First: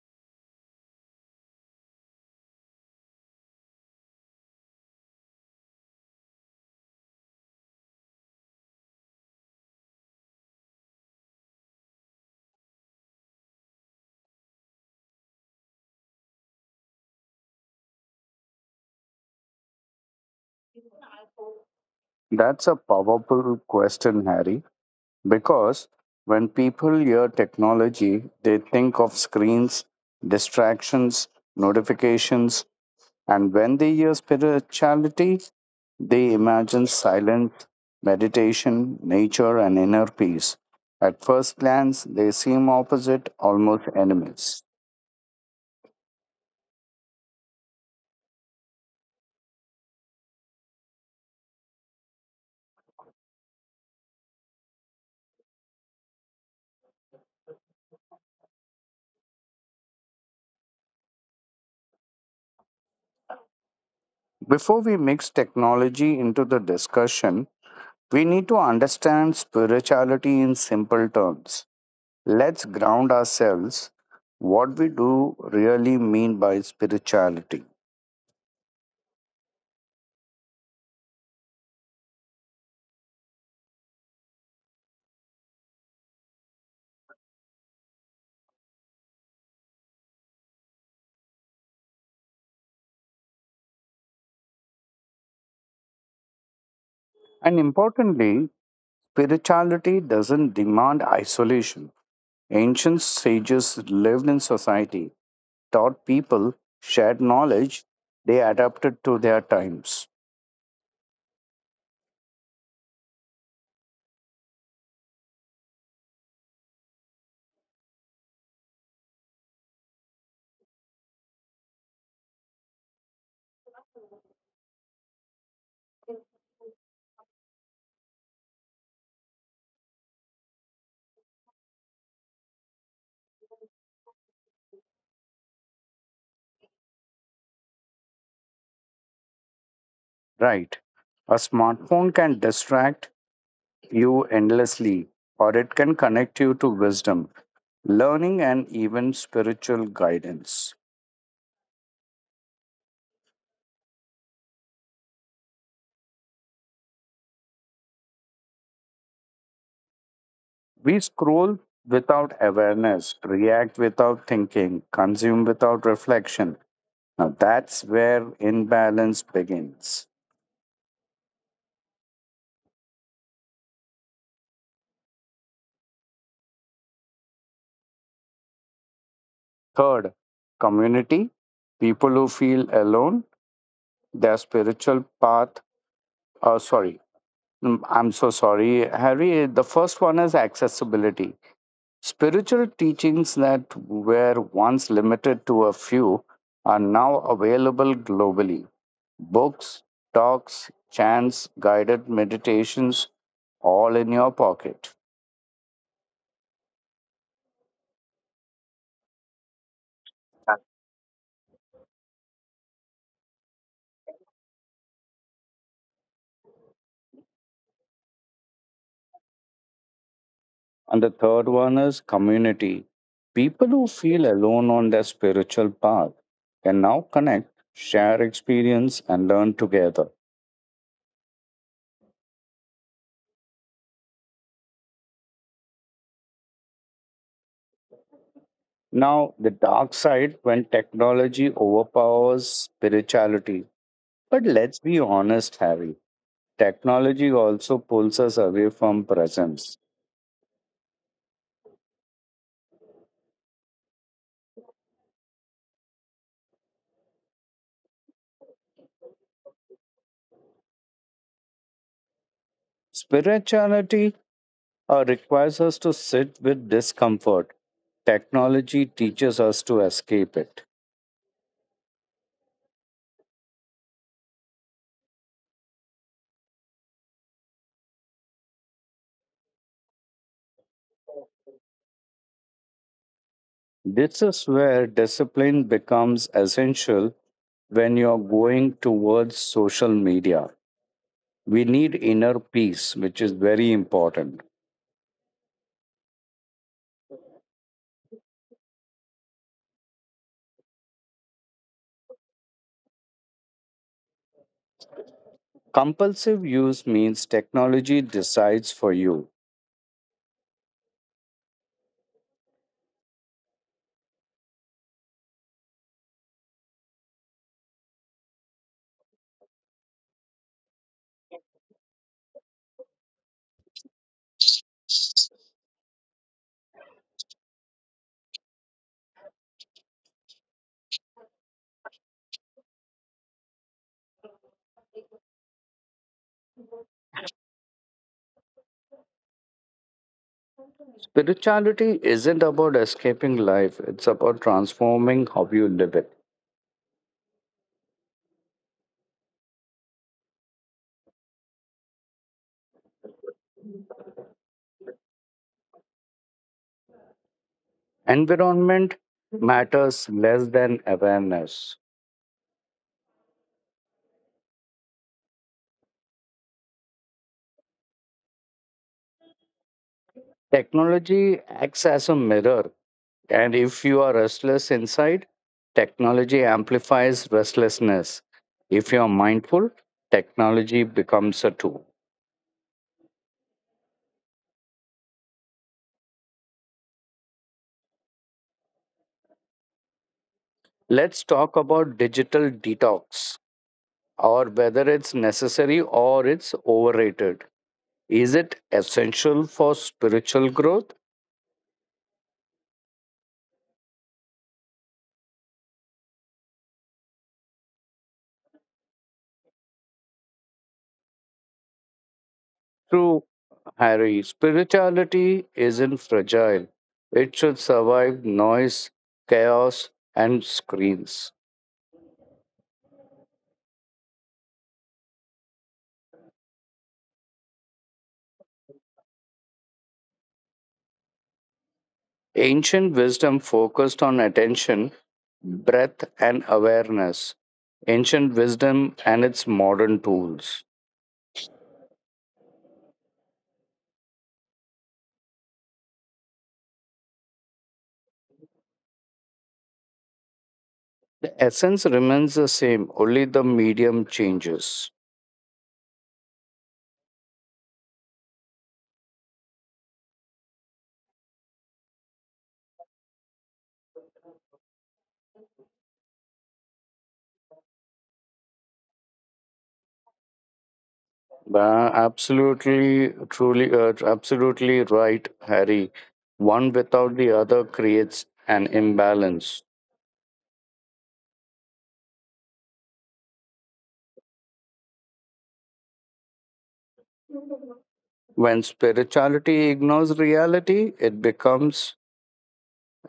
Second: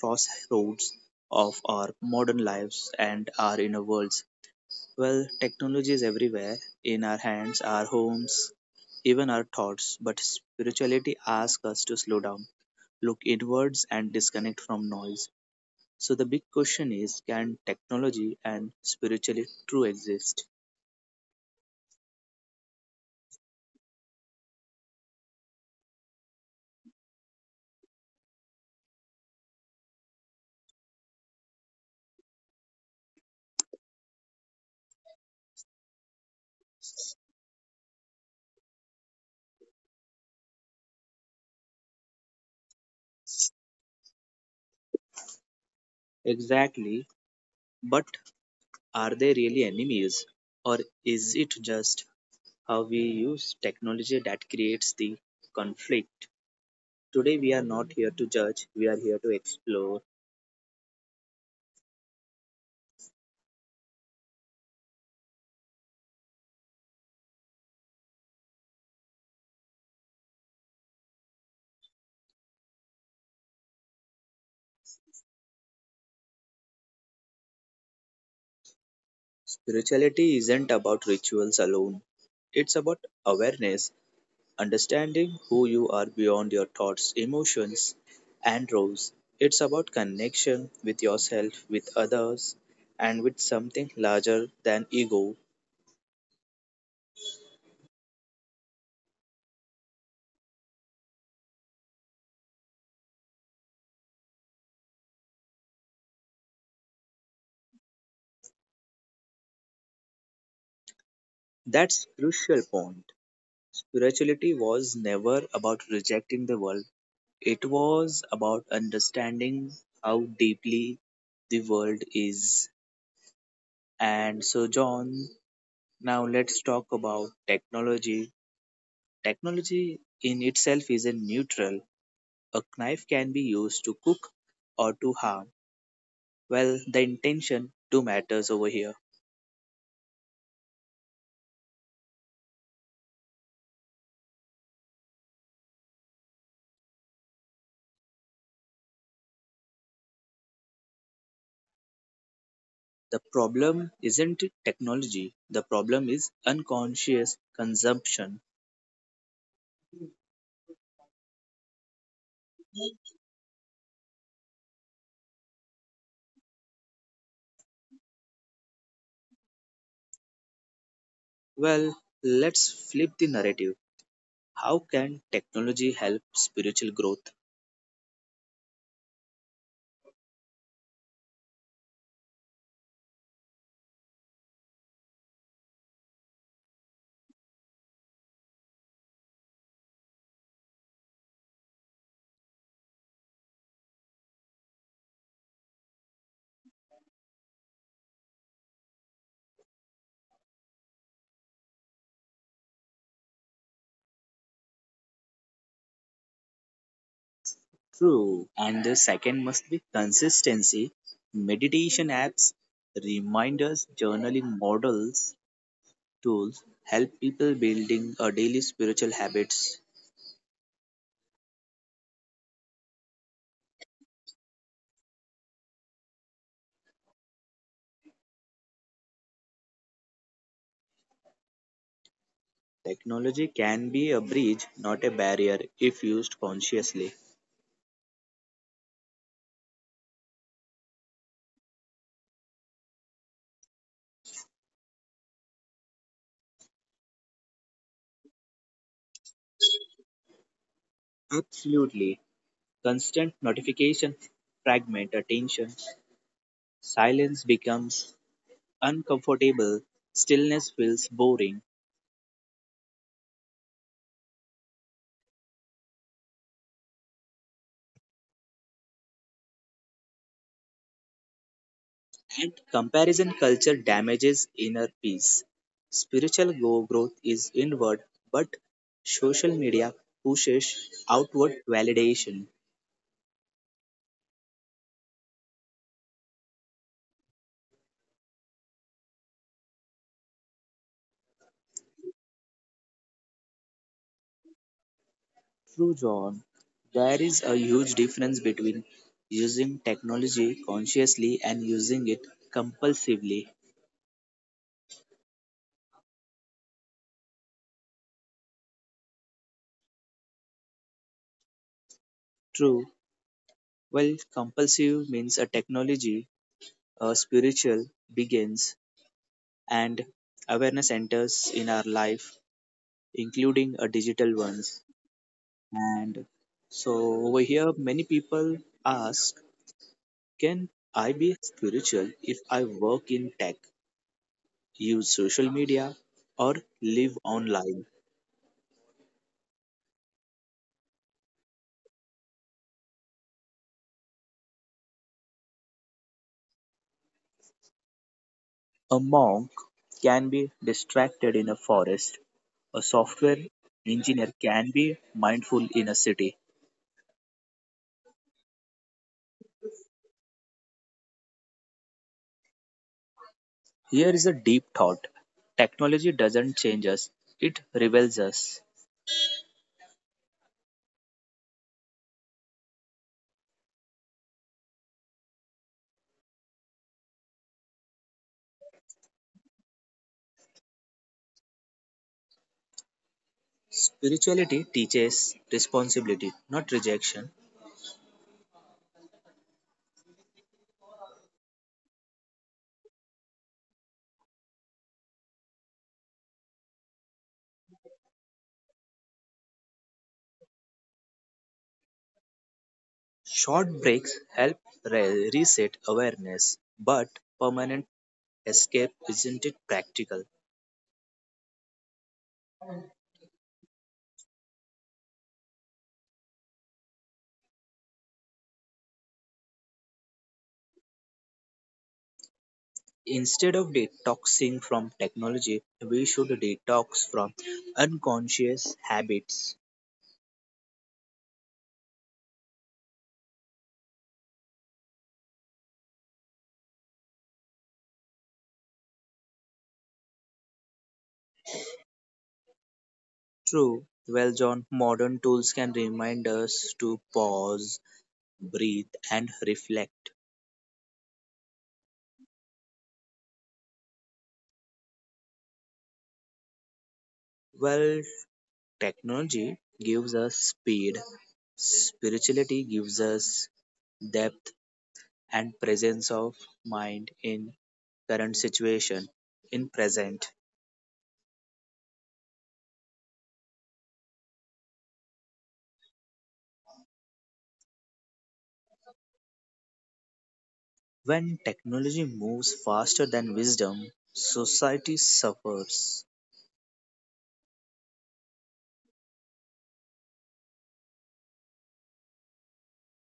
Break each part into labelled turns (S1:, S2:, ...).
S1: crossroads of our modern lives and our inner worlds. Well, technology is everywhere in our hands, our homes, even our thoughts, but spirituality asks us to slow down, look inwards, and disconnect from noise. So the big question is, can technology and spirituality true exist?
S2: That's a powerful question, Harry, because when people hear technology, they think of screens, distractions, notifications, and when they hear spirituality, they imagine silence, meditation, nature, and inner peace. At first glance, they seem opposite, almost enemies.
S1: Exactly. But are they really enemies, or is it just how we use technology that creates the conflict? Today, we are not here to judge, we are here to explore.
S2: Before we mix technology into the discussion, we need to understand spirituality in simple terms. Let's ground ourselves what we do really mean by spirituality.
S1: Spirituality isn't about rituals alone, it's about awareness, understanding who you are beyond your thoughts, emotions, and roles. It's about connection with yourself, with others, and with something larger than ego.
S2: And importantly, spirituality doesn't demand isolation. Ancient sages lived in society, taught people, shared knowledge, they adapted to their times.
S1: That's crucial point. Spirituality was never about rejecting the world. It was about understanding how deeply the world is. And so, John, now let's talk about technology. Technology in itself isn't neutral. A knife can be used to cook or to harm. Well, the intention do matters over here.
S2: Right. A smartphone can distract you endlessly, or it can connect you to wisdom, learning, and even spiritual guidance.
S1: The problem isn't technology. The problem is unconscious consumption.
S2: We scroll without awareness, react without thinking, consume without reflection. Now that's where imbalance begins.
S1: Well, let's flip the narrative. How can technology help spiritual growth?
S2: Third, community. People who feel alone, their spiritual path. Oh, sorry. I'm so sorry, Harry. The first one is accessibility. Spiritual teachings that were once limited to a few are now available globally. Books, talks, chants, guided meditations, all in your pocket.
S1: True. And the second must be consistency. Meditation apps, reminders, journaling models, tools help people building a daily spiritual habits.
S2: And the third one is community. People who feel alone on their spiritual path can now connect, share experience, and learn together.
S1: Technology can be a bridge, not a barrier, if used consciously.
S2: Now, the dark side when technology overpowers spirituality. But let's be honest, Harry. Technology also pulls us away from presence.
S1: Absolutely. Constant notification fragment attention. Silence becomes uncomfortable. Stillness feels boring.
S2: Spirituality requires us to sit with discomfort. Technology teaches us to escape it.
S1: And comparison culture damages inner peace. Spiritual growth is inward, but social media pushes outward validation.
S2: This is where discipline becomes essential when you're going towards social media. We need inner peace, which is very important.
S1: True, John. There is a huge difference between using technology consciously and using it compulsively.
S2: Compulsive use means technology decides for you.
S1: True. Well, compulsive means a technology, a spiritual begins, and awareness enters in our life, including a digital ones. And so over here, many people ask, can I be spiritual if I work in tech, use social media, or live online?
S2: Spirituality isn't about escaping life, it's about transforming how you live it.
S1: A monk can be distracted in a forest. A software engineer can be mindful in a city.
S2: Environment matters less than awareness.
S1: Here is a deep thought. Technology doesn't change us, it rebels us.
S2: Technology acts as a mirror, and if you are restless inside, technology amplifies restlessness. If you are mindful, technology becomes a tool.
S1: Spirituality teaches responsibility, not rejection.
S2: Let's talk about digital detox or whether it's necessary or it's overrated. Is it essential for spiritual growth?
S1: Short breaks help reset awareness, but permanent escape isn't it practical.
S2: True, Harry. Spirituality isn't fragile, it should survive noise, chaos, and screens.
S1: Instead of detoxing from technology, we should detox from unconscious habits.
S2: Ancient wisdom focused on attention, breath, and awareness. Ancient wisdom and its modern tools.
S1: True, well, John, modern tools can remind us to pause, breathe, and reflect.
S2: The essence remains the same, only the medium changes.
S1: Well, technology gives us speed, spirituality gives us depth and presence of mind in current situation in present
S2: Absolutely right, Harry. One without the other creates an imbalance.
S1: when technology moves faster than wisdom society suffers.
S2: When spirituality ignores reality, it becomes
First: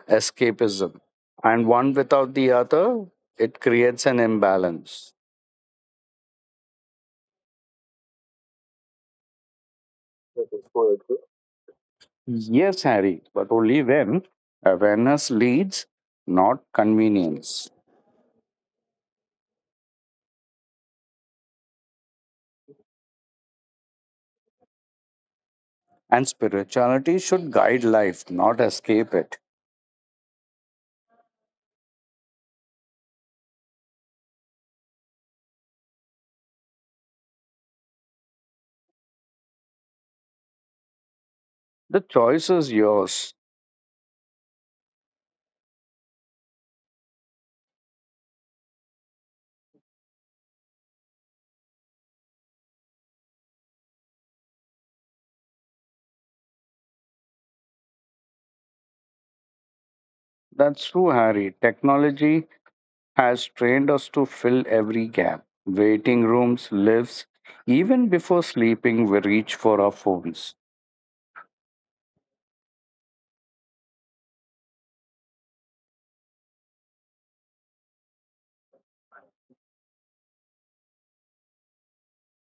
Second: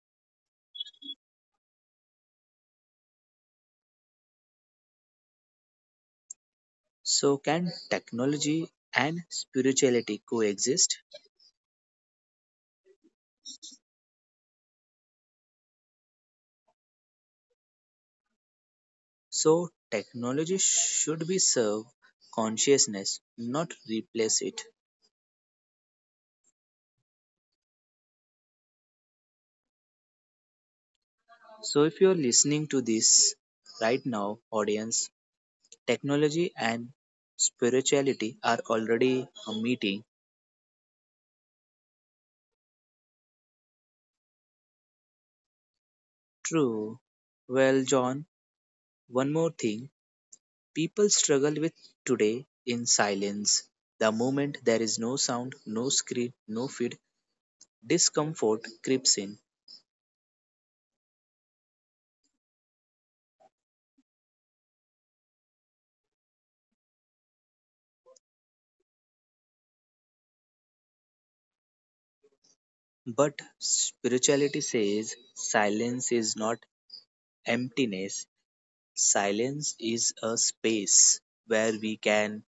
S2: escapism. And one without the other, it creates an imbalance.
S1: So can technology and spirituality coexist?
S2: Yes, Harry, but only when awareness leads, not convenience.
S1: So technology should be serve consciousness, not replace it.
S2: And spirituality should guide life, not escape it.
S1: So if you're listening to this right now, audience, technology and spirituality are already a meeting.
S2: The choice is yours.
S1: True. Well, John, one more thing people struggle with today in silence. The moment there is no sound, no screen, no feed, discomfort creeps in.
S2: That's true, Harry. Technology has trained us to fill every gap, waiting rooms, lifts. Even before sleeping, we reach for our phones.
S1: But spirituality says silence is not emptiness, silence is a space where we can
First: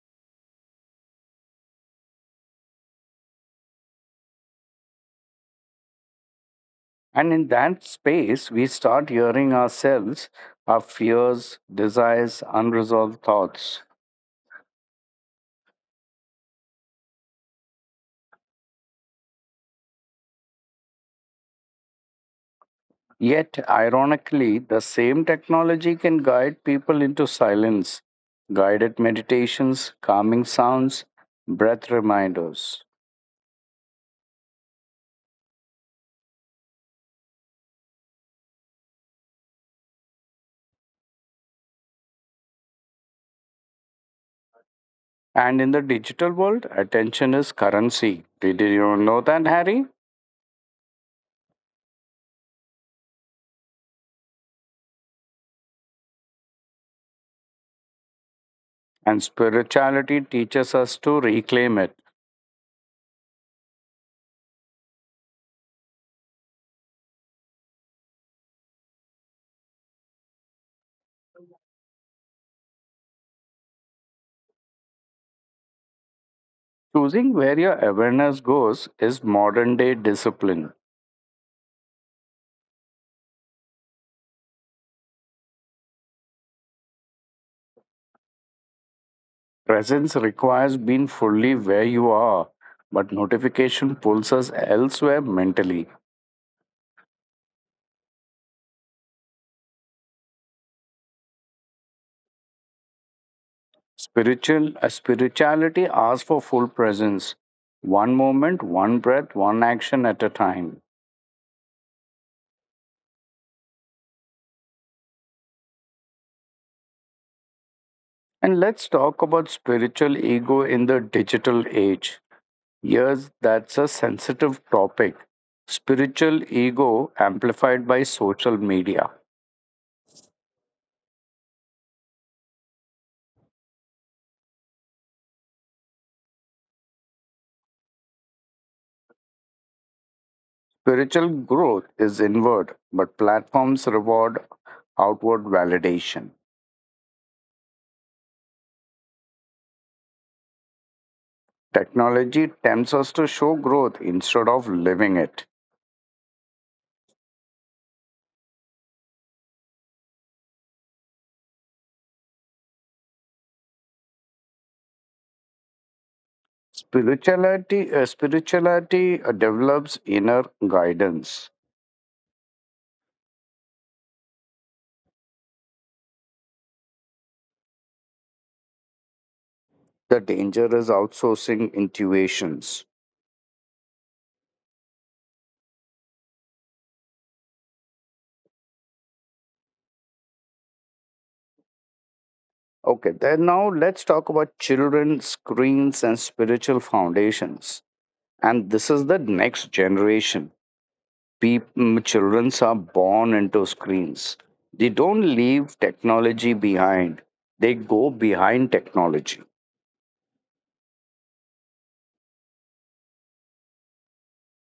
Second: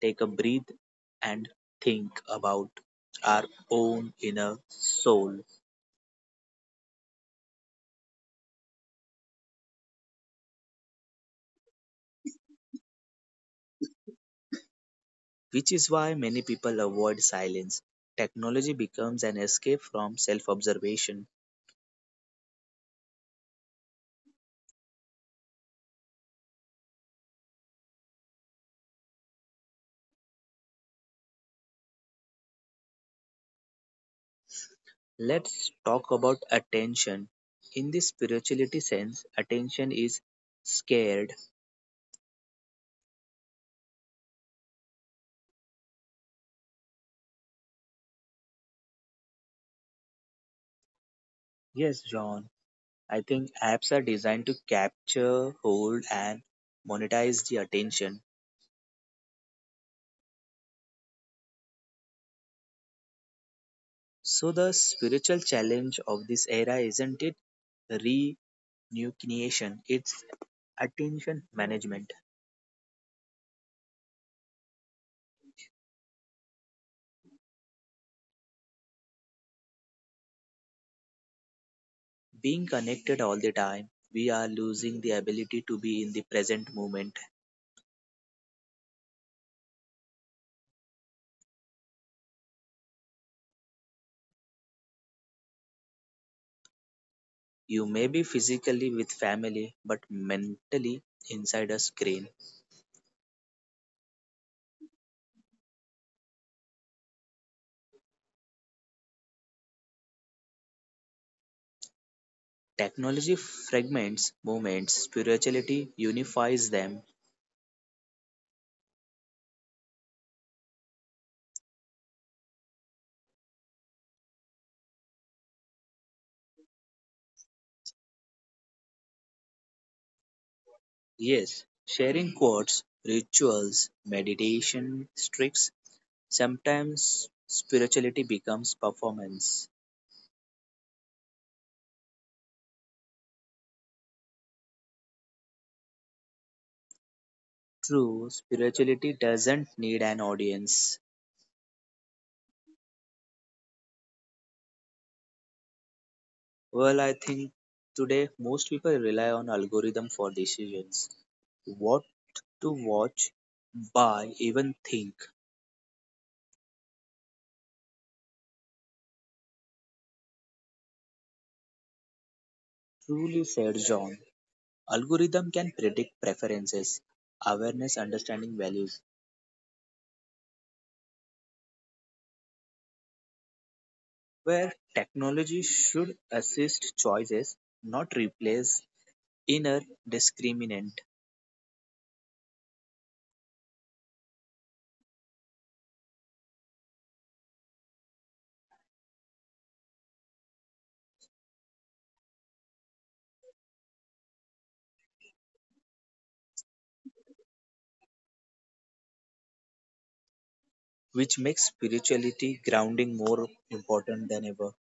S1: take a breath and think about our own inner soul.
S2: And in that space, we start hearing ourselves, our fears, desires, unresolved thoughts.
S1: Which is why many people avoid silence. Technology becomes an escape from self observation.
S2: Yet, ironically, the same technology can guide people into silence, guided meditations, calming sounds, breath reminders.
S1: Let's talk about attention. In the spirituality sense, attention is scared.
S2: And in the digital world, attention is currency. Did you know that, Harry?
S1: Yes, John, I think apps are designed to capture, hold, and monetize the attention.
S2: And spirituality teaches us to reclaim it.
S1: So, the spiritual challenge of this era isn't it renunciation, it's attention management.
S2: Choosing where your awareness goes is modern day discipline.
S1: Being connected all the time, we are losing the ability to be in the present moment.
S2: Presence requires being fully where you are, but notification pulls us elsewhere mentally.
S1: You may be physically with family, but mentally inside a screen.
S2: Spirituality asks for full presence. One moment, one breath, one action at a time.
S1: Technology fragments moments, spirituality unifies them.
S2: And let's talk about spiritual ego in the digital age. Yes, that's a sensitive topic. Spiritual ego amplified by social media.
S1: Yes, sharing quotes, rituals, meditation, tricks, sometimes spirituality becomes performance.
S2: Spiritual growth is inward, but platforms reward outward validation.
S1: True, spirituality doesn't need an audience.
S2: Technology tempts us to show growth instead of living it.
S1: Well, I think today most people rely on algorithm for decisions. What to watch, buy, even think.
S2: Spirituality develops inner guidance.
S1: Truly said John. Algorithm can predict preferences, awareness, understanding values,
S2: The danger is outsourcing intuitions.
S1: where technology should assist choices, not replace inner discriminant.
S2: Okay, then now let's talk about children, screens, and spiritual foundations. And this is the next generation. People, children are born into screens. They don't leave technology behind. They go behind technology.
S1: Which makes spirituality grounding more important than ever.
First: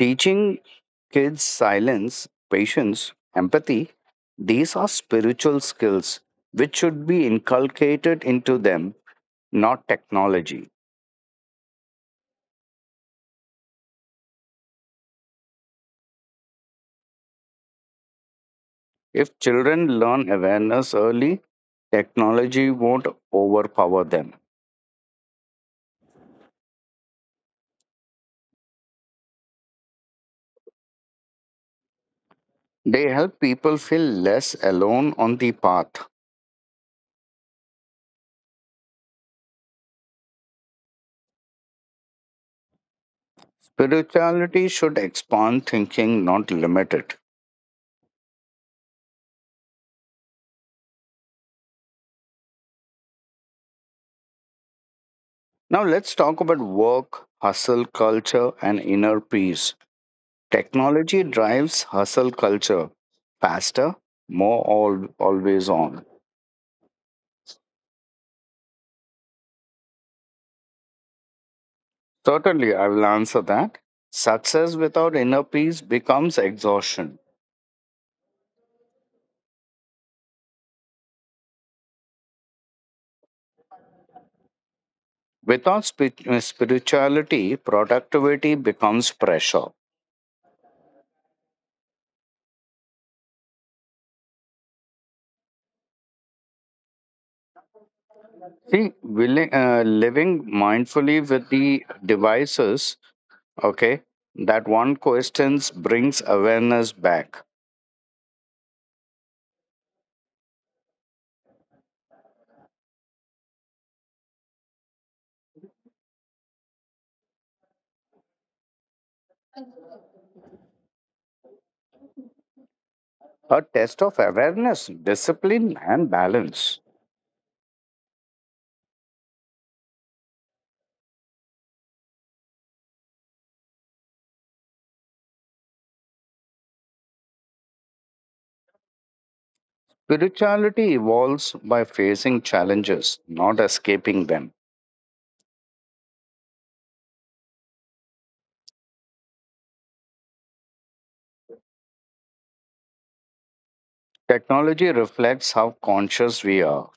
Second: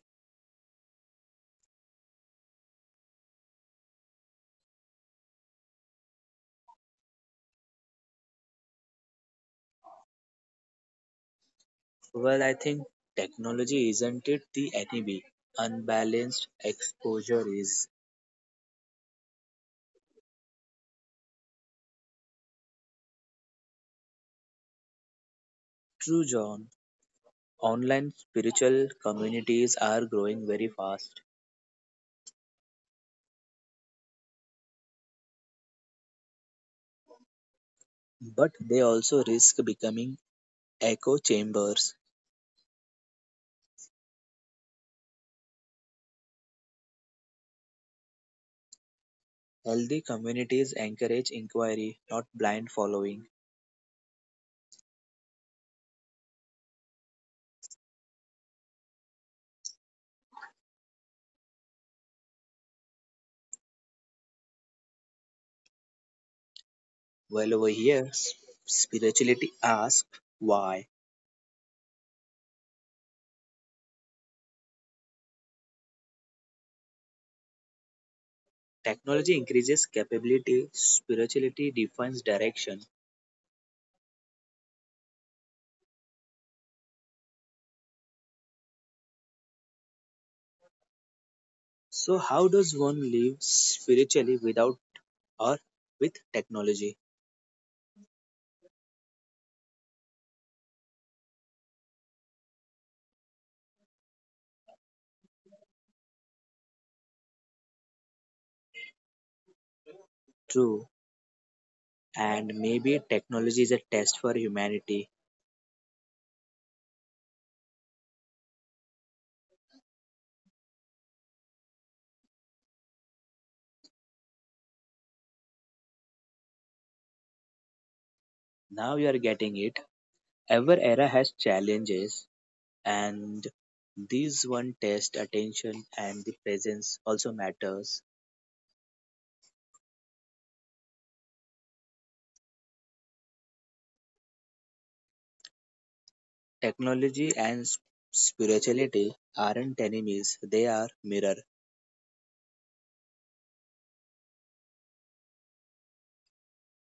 S2: Teaching kids, silence, patience, empathy, these are spiritual skills which should be inculcated into them, not technology.
S1: Well, I think technology isn't it the enemy. Unbalanced exposure is
S2: If children learn awareness early, technology won't overpower them.
S1: true, John. Online spiritual communities are growing very fast,
S2: They help people feel less alone on the path.
S1: but they also risk becoming echo chambers.
S2: Spirituality should expand thinking, not limit it.
S1: Healthy communities encourage inquiry, not blind following.
S2: Now, let's talk about work, hustle, culture, and inner peace. Technology drives hustle culture, faster, more all, always on.
S1: Well, over here, spirituality asks why.
S2: Certainly, I will answer that. Success without inner peace becomes exhaustion.
S1: Technology increases capability, spirituality defines direction.
S2: Without spirituality, productivity becomes pressure.
S1: So, how does one live spiritually without or with technology?
S2: Living mindfully with the devices, okay, that one questions brings awareness back.
S1: True, and maybe technology is a test for humanity.
S2: A test of awareness, discipline, and balance.
S1: Now you are getting it. Every era has challenges, and these one test attention and the presence also matters.
S2: Spirituality evolves by facing challenges, not escaping them.
S1: Technology and spirituality aren't enemies; they are mirror.
S2: Technology reflects how conscious we are.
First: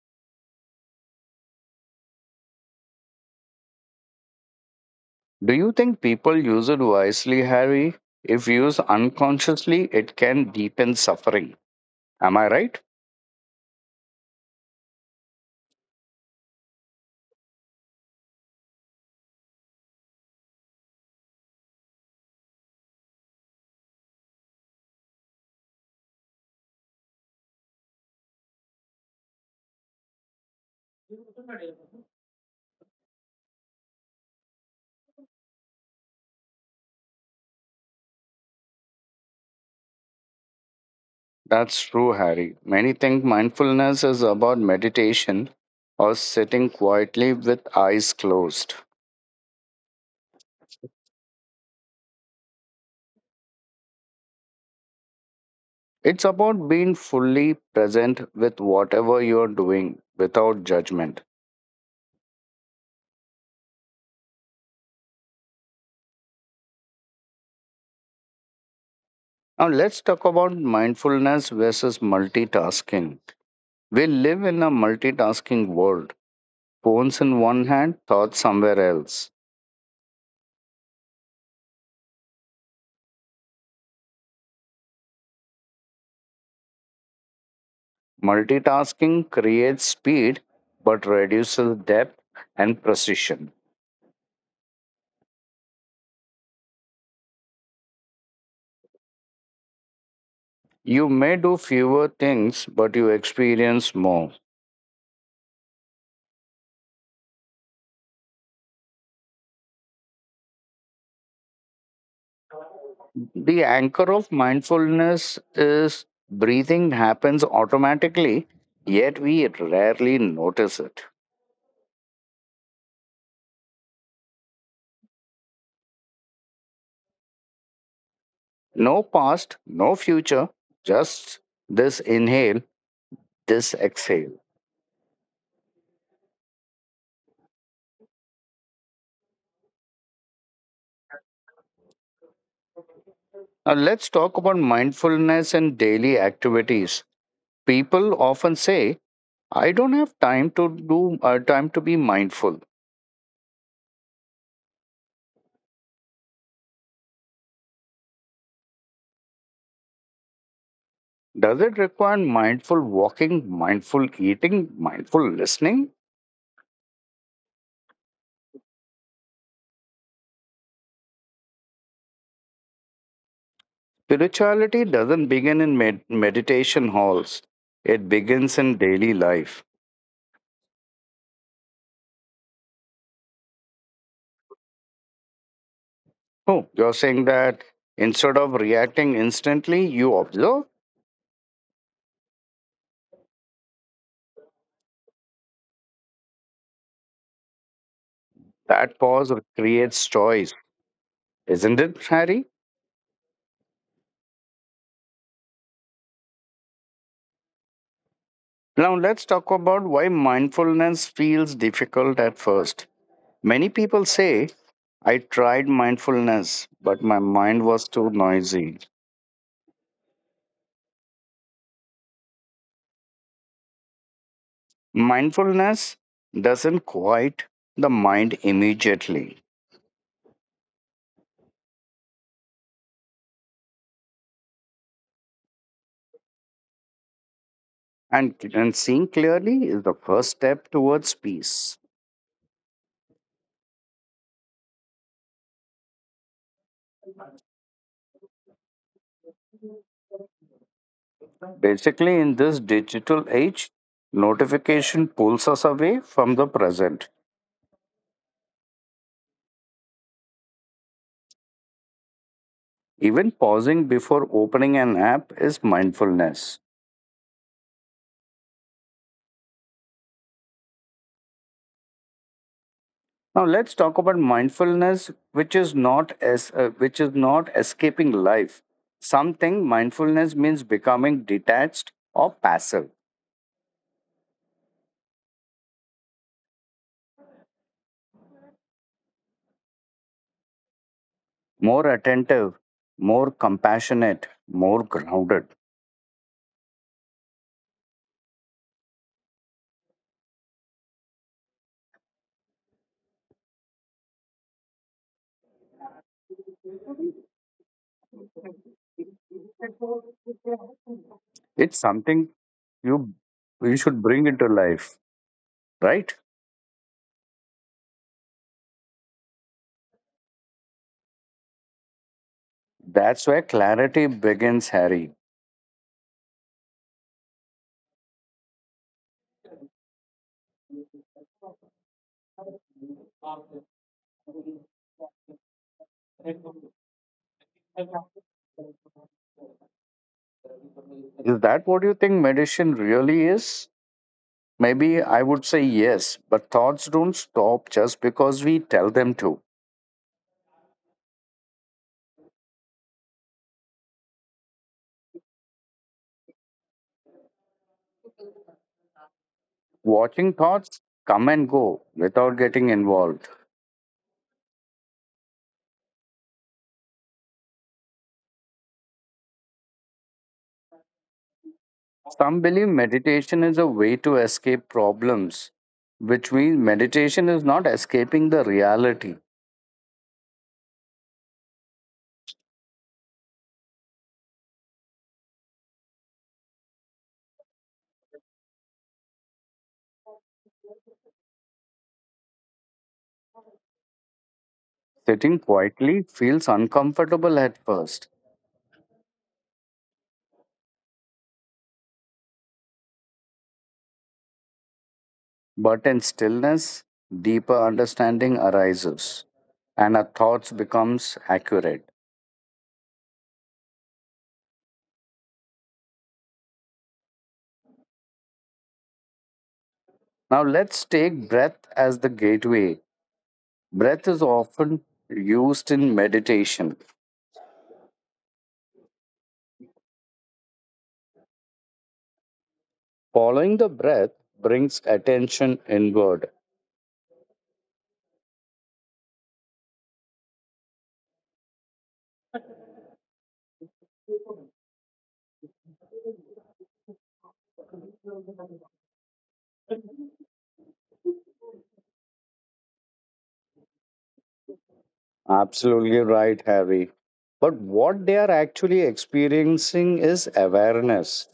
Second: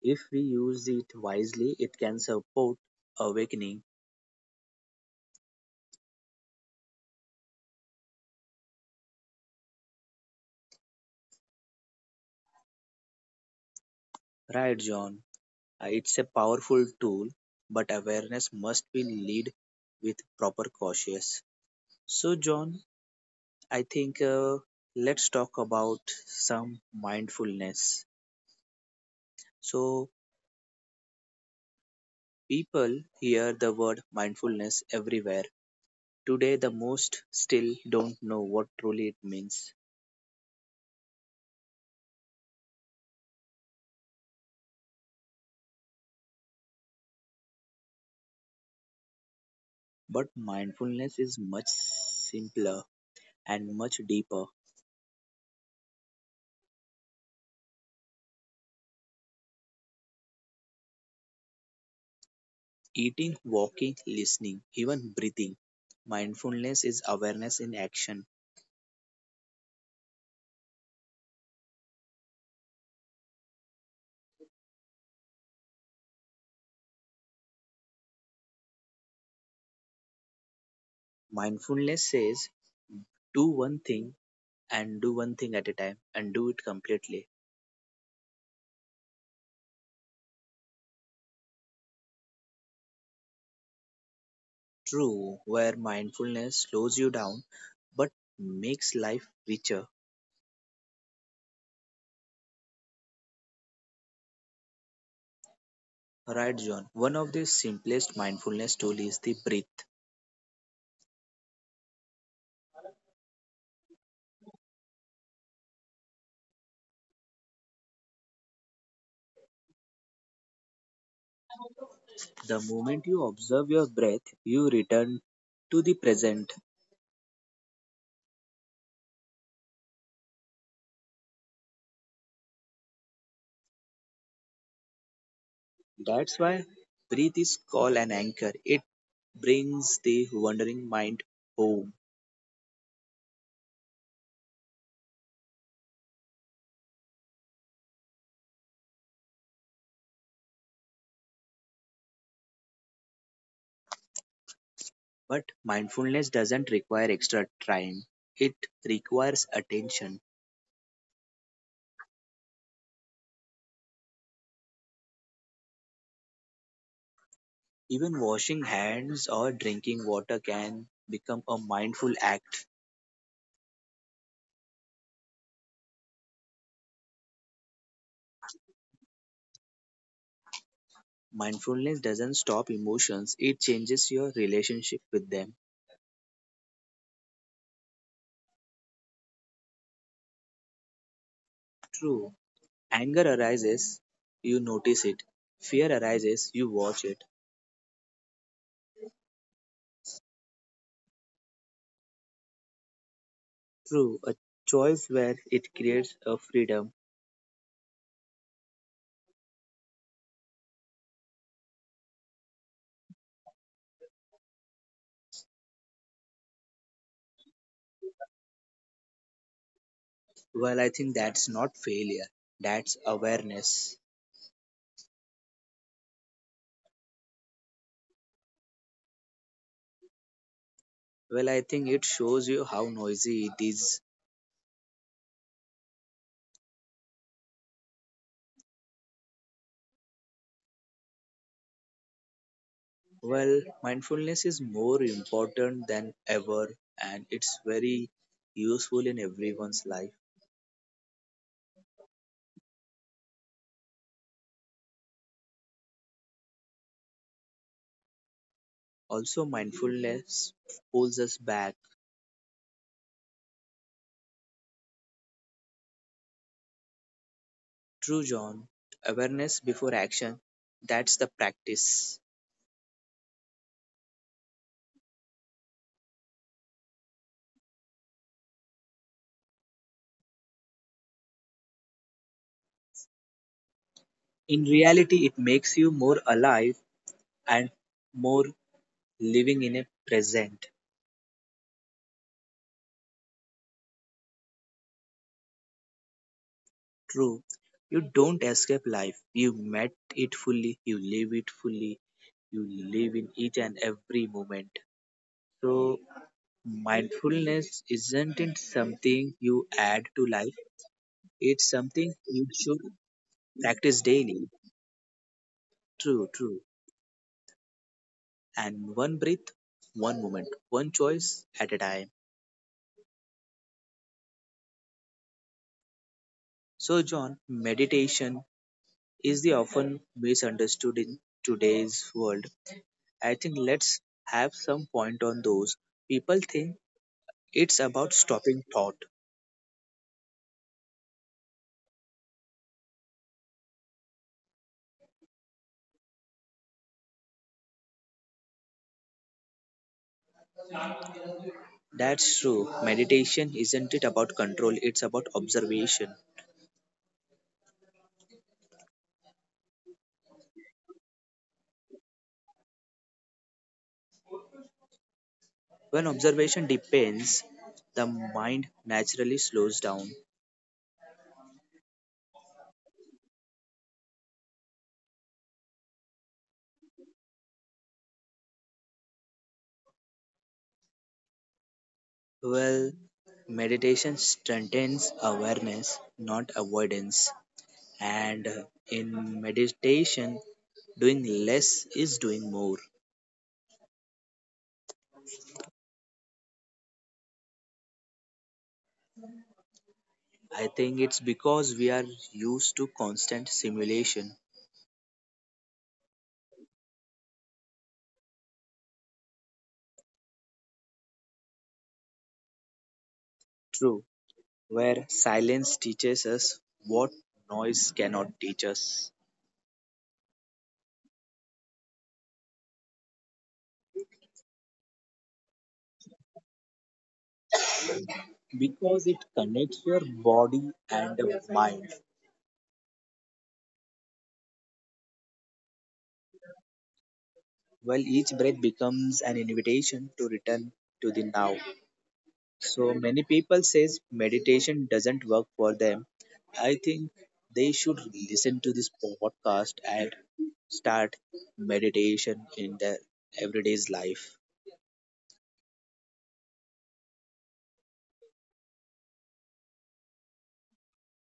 S1: If we use it wisely, it can support awakening.
S2: Do you think people use it wisely, Harry? If used unconsciously, it can deepen suffering. Am I right?
S1: Right, John? It's a powerful tool, but awareness must be lead with proper cautious. So, John, I think let's talk about some mindfulness. So, people hear the word mindfulness everywhere. Today, the most still don't know what truly it means.
S2: That's true, Harry. Many think mindfulness is about meditation or sitting quietly with eyes closed.
S1: But mindfulness is much simpler and much deeper.
S2: It's about being fully present with whatever you're doing without judgment.
S1: Eating, walking, listening, even breathing. Mindfulness is awareness in action.
S2: Now, let's talk about mindfulness versus multitasking. We live in a multitasking world. Phones in one hand, thoughts somewhere else.
S1: Mindfulness says, do one thing and do one thing at a time and do it completely.
S2: Multitasking creates speed but reduces depth and precision.
S1: True, where mindfulness slows you down but makes life richer.
S2: You may do fewer things, but you experience more.
S1: Right, John. One of the simplest mindfulness tools is the breath.
S2: The anchor of mindfulness is breathing happens automatically, yet we rarely notice it.
S1: The moment you observe your breath, you return to the present.
S2: No past, no future, just this inhale, this exhale.
S1: That's why breath is called an anchor. It brings the wandering mind home.
S2: Now let's talk about mindfulness and daily activities. People often say, I don't have time to do time to be mindful.
S1: But mindfulness doesn't require extra time, it requires attention.
S2: Does it require mindful walking, mindful eating, mindful listening?
S1: Even washing hands or drinking water can become a mindful act.
S2: Spirituality doesn't begin in meditation halls. It begins in daily life.
S1: Mindfulness doesn't stop emotions, it changes your relationship with them.
S2: Oh, you're saying that instead of reacting instantly, you observe?
S1: True. Anger arises, you notice it. Fear arises, you watch it.
S2: That pause creates choice, isn't it, Harry?
S1: True. A choice where it creates a freedom.
S2: Now let's talk about why mindfulness feels difficult at first. Many people say, I tried mindfulness, but my mind was too noisy.
S1: Well, I think that's not failure, that's awareness.
S2: Mindfulness doesn't quiet the mind immediately,
S1: Well, I think it shows you how noisy it is.
S2: and seeing clearly is the first step towards peace.
S1: Well, mindfulness is more important than ever and it's very useful in everyone's life.
S2: Basically, in this digital age, notification pulls us away from the present.
S1: Also, mindfulness pulls us back.
S2: Even pausing before opening an app is mindfulness.
S1: True, John. Awareness before action. That's the practice.
S2: Now let's talk about mindfulness, which is not as which is not escaping life. Something mindfulness means becoming detached or passive,
S1: In reality, it makes you more alive and more living in a present.
S2: more attentive, more compassionate, more grounded.
S1: True. You don't escape life. You met it fully. You live it fully. You live in each and every moment. So, mindfulness isn't something you add to life, it's
S2: It's
S1: something
S2: something
S1: you should
S2: you you should
S1: practice
S2: bring into
S1: daily.
S2: life, right?
S1: True, true. And one breath, one moment, one choice at a time.
S2: That's where clarity begins, Harry.
S1: So, John, meditation is the often misunderstood in today's world. I think let's have some point on those. People think it's about stopping thought.
S2: Is that what you think meditation really is? Maybe I would say yes, but thoughts don't stop just because we tell them to.
S1: That's true. Meditation isn't it about control, it's about observation.
S2: Watching thoughts come and go without getting involved.
S1: When observation depends, the mind naturally slows down.
S2: Some believe meditation is a way to escape problems, which means meditation is not escaping the reality.
S1: Well, meditation strengthens awareness, not avoidance. And in meditation, doing less is doing more.
S2: Sitting quietly feels uncomfortable at first.
S1: I think it's because we are used to constant simulation.
S2: But in stillness, deeper understanding arises and our thoughts becomes accurate.
S1: True, where silence teaches us what noise cannot teach us.
S2: Now let's take breath as the gateway. Breath is often used in meditation.
S1: Because it connects your body and mind.
S2: Following the breath brings attention inward.
S1: Well, each breath becomes an invitation to return to the now. So many people says meditation doesn't work for them. I think they should listen to this podcast and start meditation in their everyday's life.
S2: Absolutely right, Harry. But what they are actually experiencing is awareness.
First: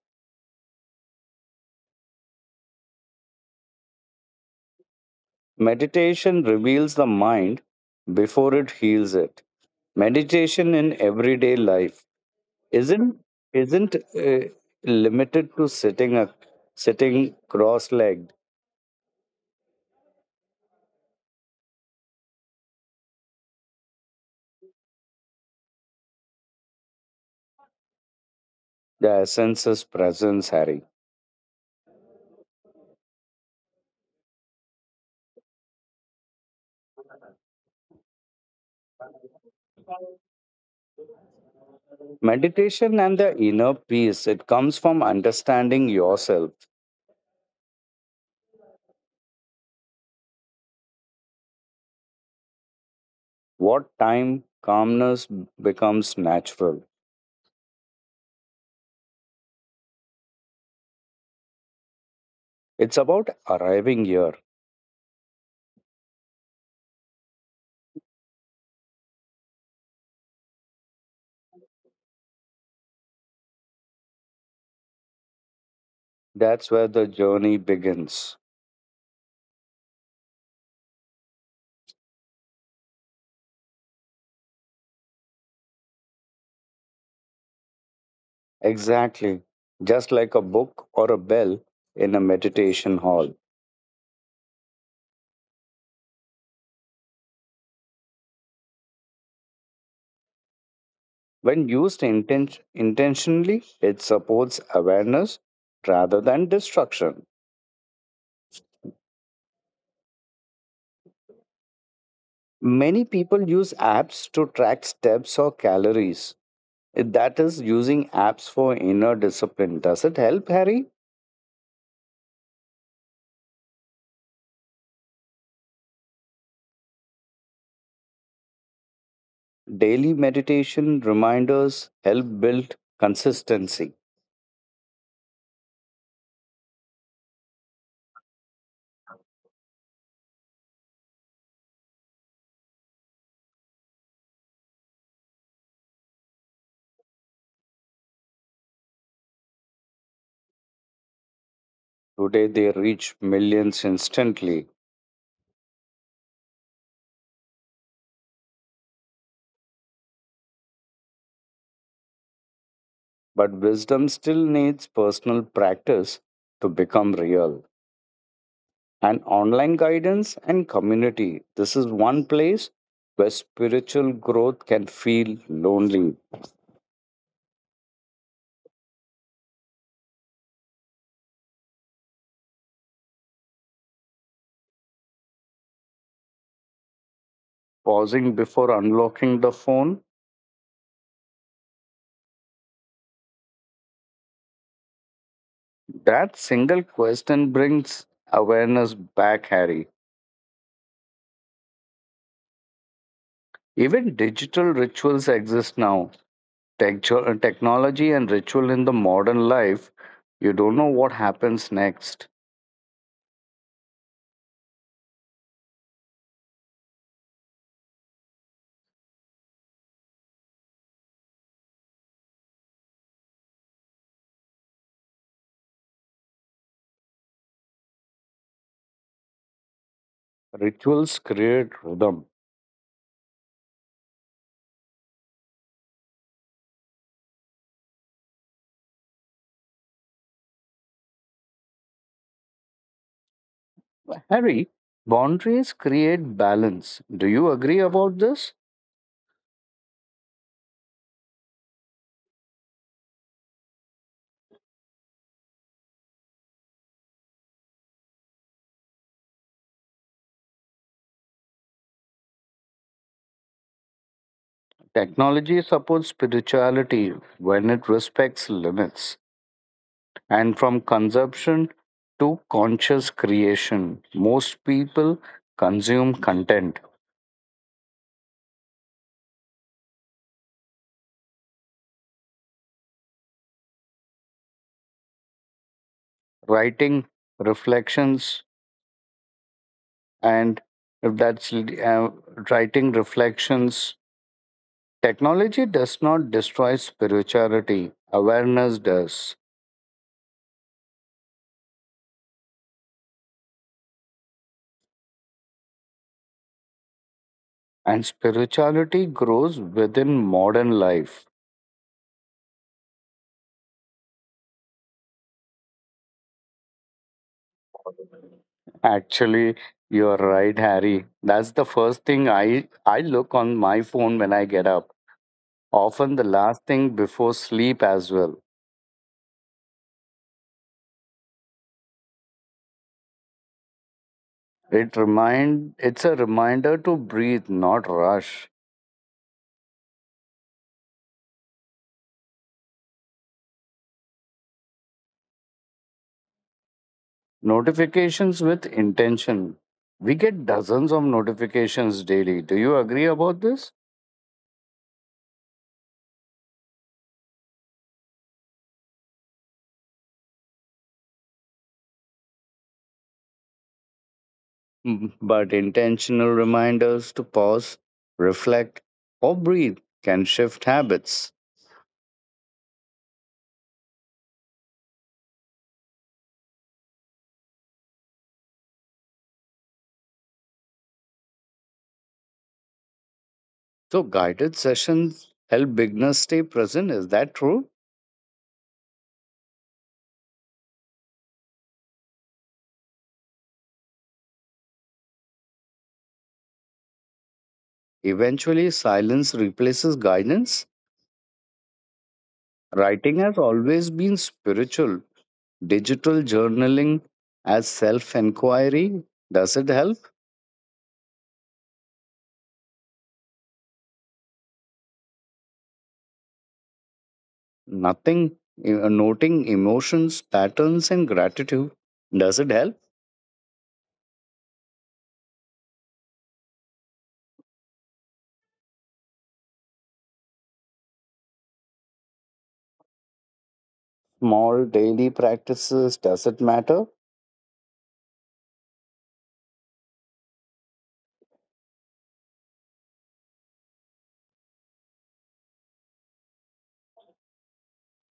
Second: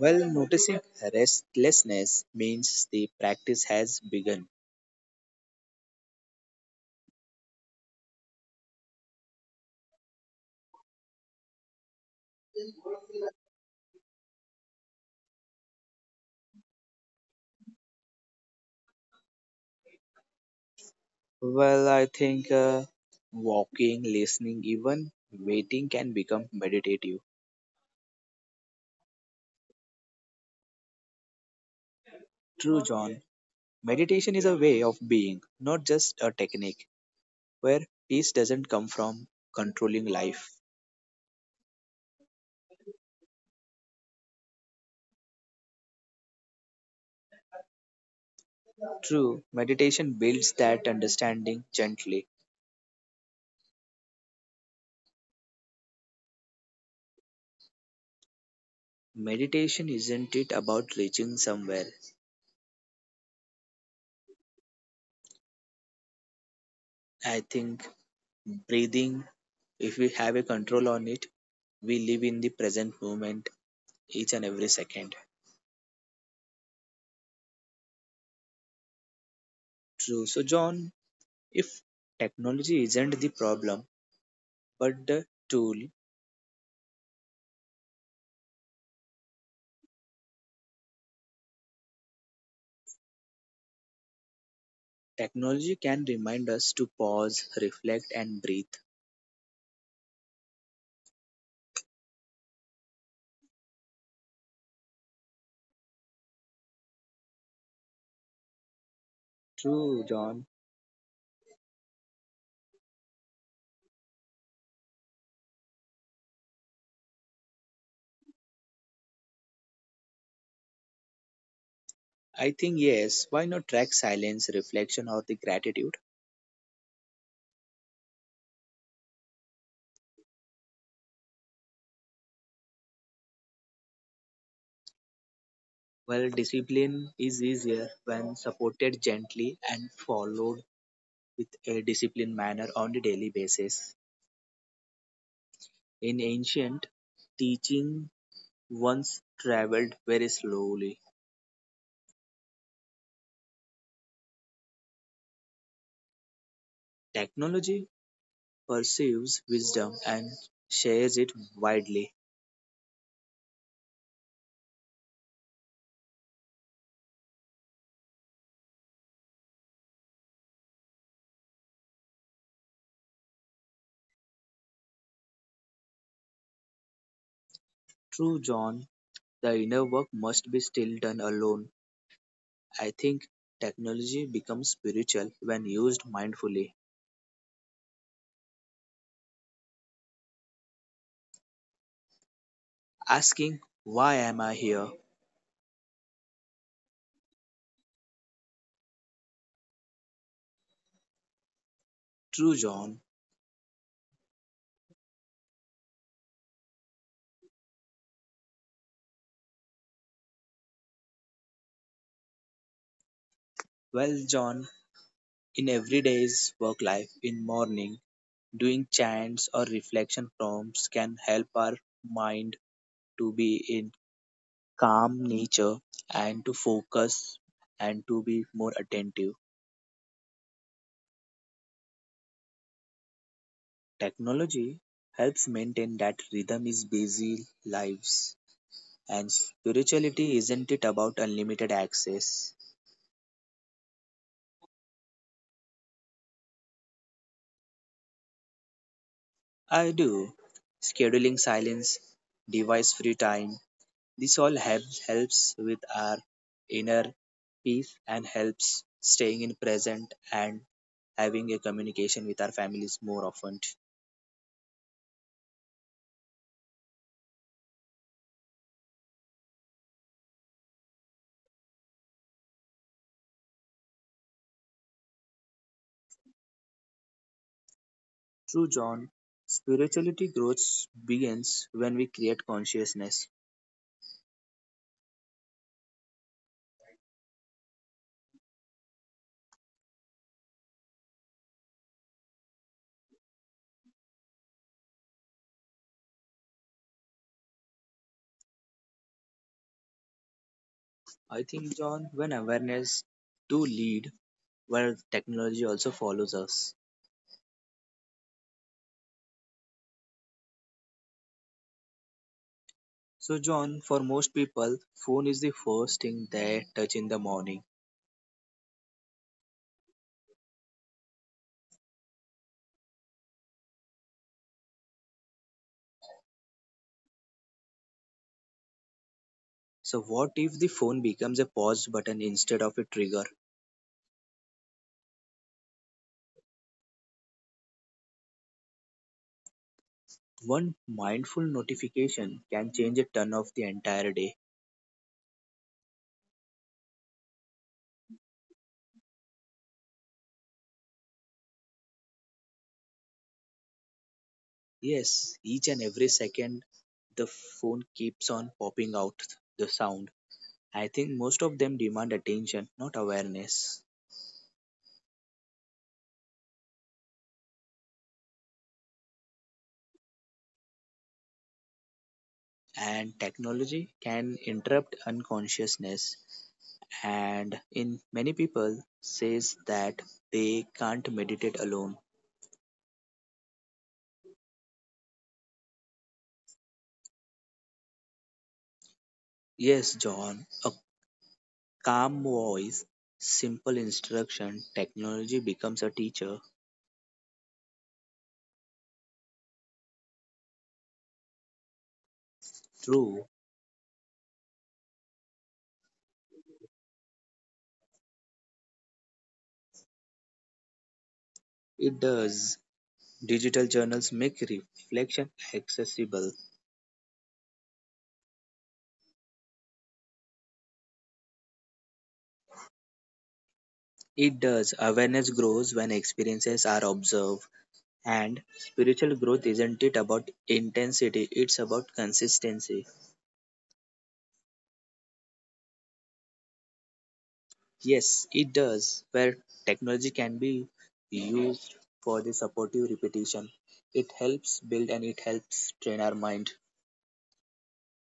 S1: Well, noticing restlessness means the practice has begun.
S2: Meditation reveals the mind before it heals it. Meditation in everyday life isn't isn't limited to sitting cross-legged.
S1: Well, I think walking, listening, even waiting can become meditative.
S2: The essence is presence, Harry.
S1: True, John. Meditation is a way of being, not just a technique, where peace doesn't come from controlling life.
S2: Meditation and the inner peace, it comes from understanding yourself.
S1: True, meditation builds that understanding gently.
S2: What time calmness becomes natural.
S1: Meditation isn't it about reaching somewhere.
S2: It's about arriving here.
S1: I think breathing, if we have a control on it, we live in the present moment each and every second.
S2: That's where the journey begins.
S1: True. So, John, if technology isn't the problem, but the tool,
S2: Exactly, just like a book or a bell in a meditation hall.
S1: technology can remind us to pause, reflect, and breathe.
S2: When used intentionally, it supports awareness rather than destruction.
S1: True, John.
S2: Many people use apps to track steps or calories. That is using apps for inner discipline. Does it help, Harry?
S1: I think yes. Why not track silence, reflection, or the gratitude?
S2: Daily meditation reminders help build consistency.
S1: Well, discipline is easier when supported gently and followed with a disciplined manner on a daily basis. In ancient, teaching once traveled very slowly.
S2: Today they reach millions instantly,
S1: Technology perceives wisdom and shares it widely.
S2: but wisdom still needs personal practice to become real. And online guidance and community. This is one place where spiritual growth can feel lonely.
S1: True, John, the inner work must be still done alone. I think technology becomes spiritual when used mindfully.
S2: Pausing before unlocking the phone,
S1: Asking "Why am I here?"
S2: that single question brings awareness back, Harry.
S1: True John,
S2: Even digital rituals exist now. Technology and ritual in the modern life, you don't know what happens next.
S1: well John, in everyday's work life, in morning, doing chants or reflection prompts can help our mind to be in calm nature and to focus and to be more attentive.
S2: Rituals create rhythm.
S1: Technology helps maintain that rhythm is busy lives and spirituality isn't it about unlimited access?
S2: Harry, boundaries create balance. Do you agree about this?
S1: I do scheduling silence, device free time, this all helps with our inner peace and helps staying in present and having a communication with our families more often.
S2: Technology supports spirituality when it respects limits, and from consumption to conscious creation. Most people consume content,
S1: True, John. Spirituality growth begins when we create consciousness.
S2: writing reflections, and if that's writing reflections, technology does not destroy spirituality, awareness does.
S1: I think, John, when awareness do lead, where technology also follows us.
S2: And spirituality grows within modern life.
S1: So, John, for most people, phone is the first thing they touch in the morning.
S2: Actually, you're right, Harry. That's the first thing I look on my phone when I get up. Often the last thing before sleep as well.
S1: So, what if the phone becomes a pause button instead of a trigger?
S2: It's a reminder to breathe, not rush.
S1: One mindful notification can change a turn of the entire day.
S2: Notifications with intention. We get dozens of notifications daily. Do you agree about this?
S1: Yes, each and every second the phone keeps on popping out the sound. I think most of them demand attention, not awareness.
S2: But intentional reminders to pause, reflect, or breathe can shift habits.
S1: And technology can interrupt unconsciousness. And in many people says that they can't meditate alone.
S2: So, guided sessions help beginners stay present. Is that true?
S1: Yes, John, a calm voice, simple instruction, technology becomes a teacher.
S2: Eventually, silence replaces guidance. Writing
S1: True.
S2: has always been spiritual. Digital journaling as self inquiry. Does it help?
S1: It does digital journals make reflection accessible.
S2: Nothing. E, Noting emotions, patterns, and gratitude. Does it help?
S1: It does awareness grows when experiences are observed. And spiritual growth isn't it about intensity, it's about consistency.
S2: Small daily practices. Does it matter?
S1: Yes, it does. Where technology can be used for the supportive repetition, it helps build and it helps train our mind.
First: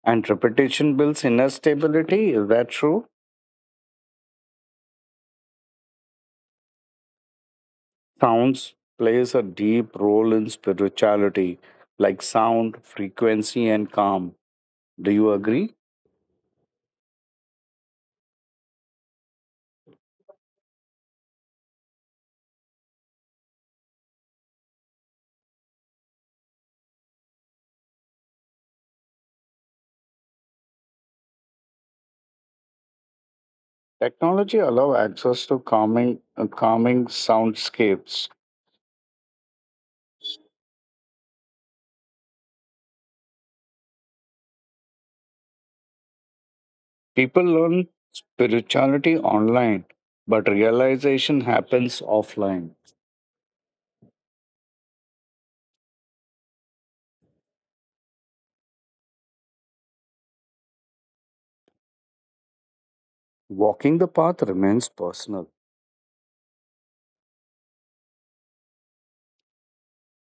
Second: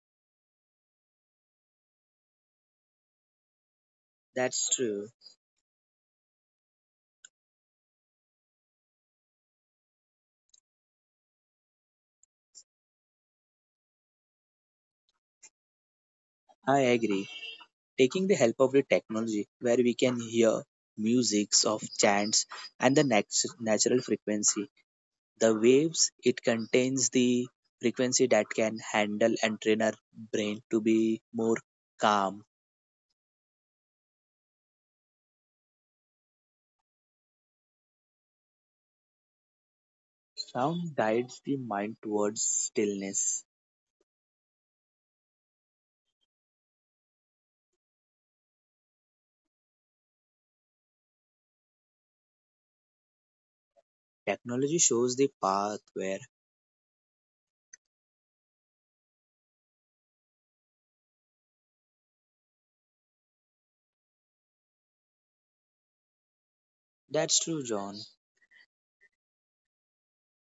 S2: And repetition builds inner stability. Is that true?
S1: That's true.
S2: Sounds plays a deep role in spirituality, like sound, frequency, and calm. Do you agree?
S1: I agree. Taking the help of the technology where we can hear musics of chants and the natural frequency, the waves it contains the frequency that can handle and train our brain to be more calm.
S2: Technology allow access to calming soundscapes.
S1: Sound guides the mind towards stillness.
S2: People learn spirituality online, but realization happens offline.
S1: Technology shows the path where
S2: Walking the path remains personal.
S1: that's true John.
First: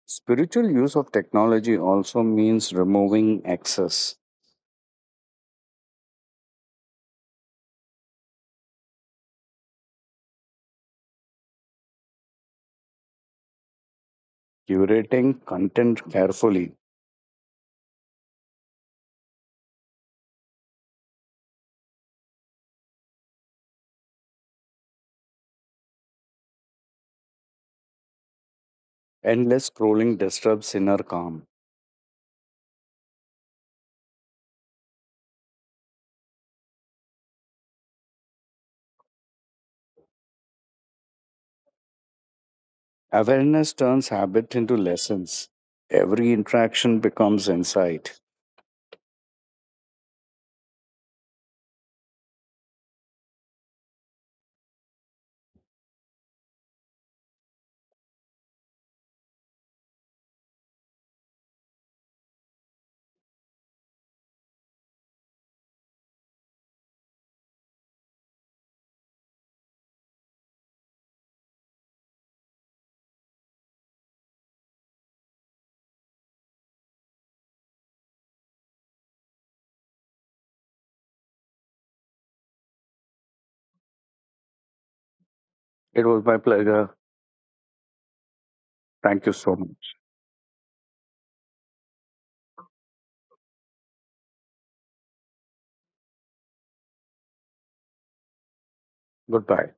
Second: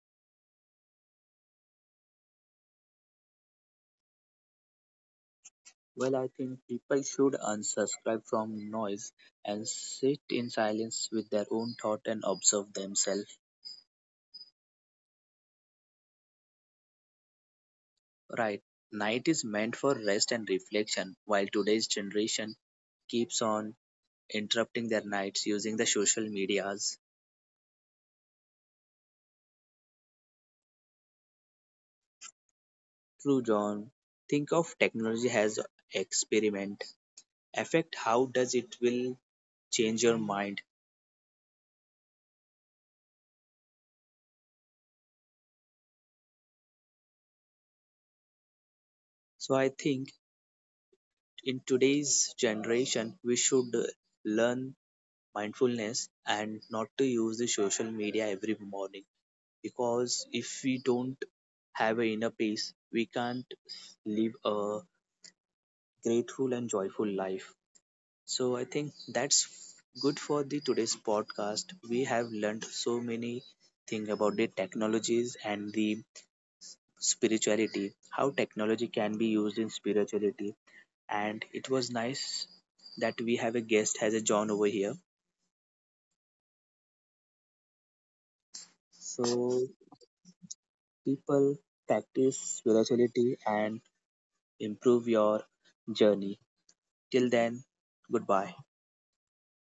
S2: Spiritual use of technology also means removing excess.
S1: Well, I think people should unsubscribe from noise and sit in silence with their own thought and observe themselves.
S2: Curating content carefully.
S1: Right. Night is meant for rest and reflection, while today's generation keeps on interrupting their nights using the social medias.
S2: Endless scrolling disturbs inner calm.
S1: True, John. Think of technology as experiment. Affect how does it will change your mind.
S2: Awareness turns habit into lessons. Every interaction becomes insight.
S1: So I think in today's generation we should learn mindfulness and not to use the social media every morning because if we don't have a inner peace we can't live a grateful and joyful life. So I think that's good for the today's podcast. We have learned so many things about the technologies and the spirituality, how technology can be used in spirituality. And it was nice that we have a guest as a John over here.
S2: It was my pleasure. Thank you so
S1: So
S2: much.
S1: people, practice spirituality and improve your journey. Till then, goodbye.
S2: Goodbye.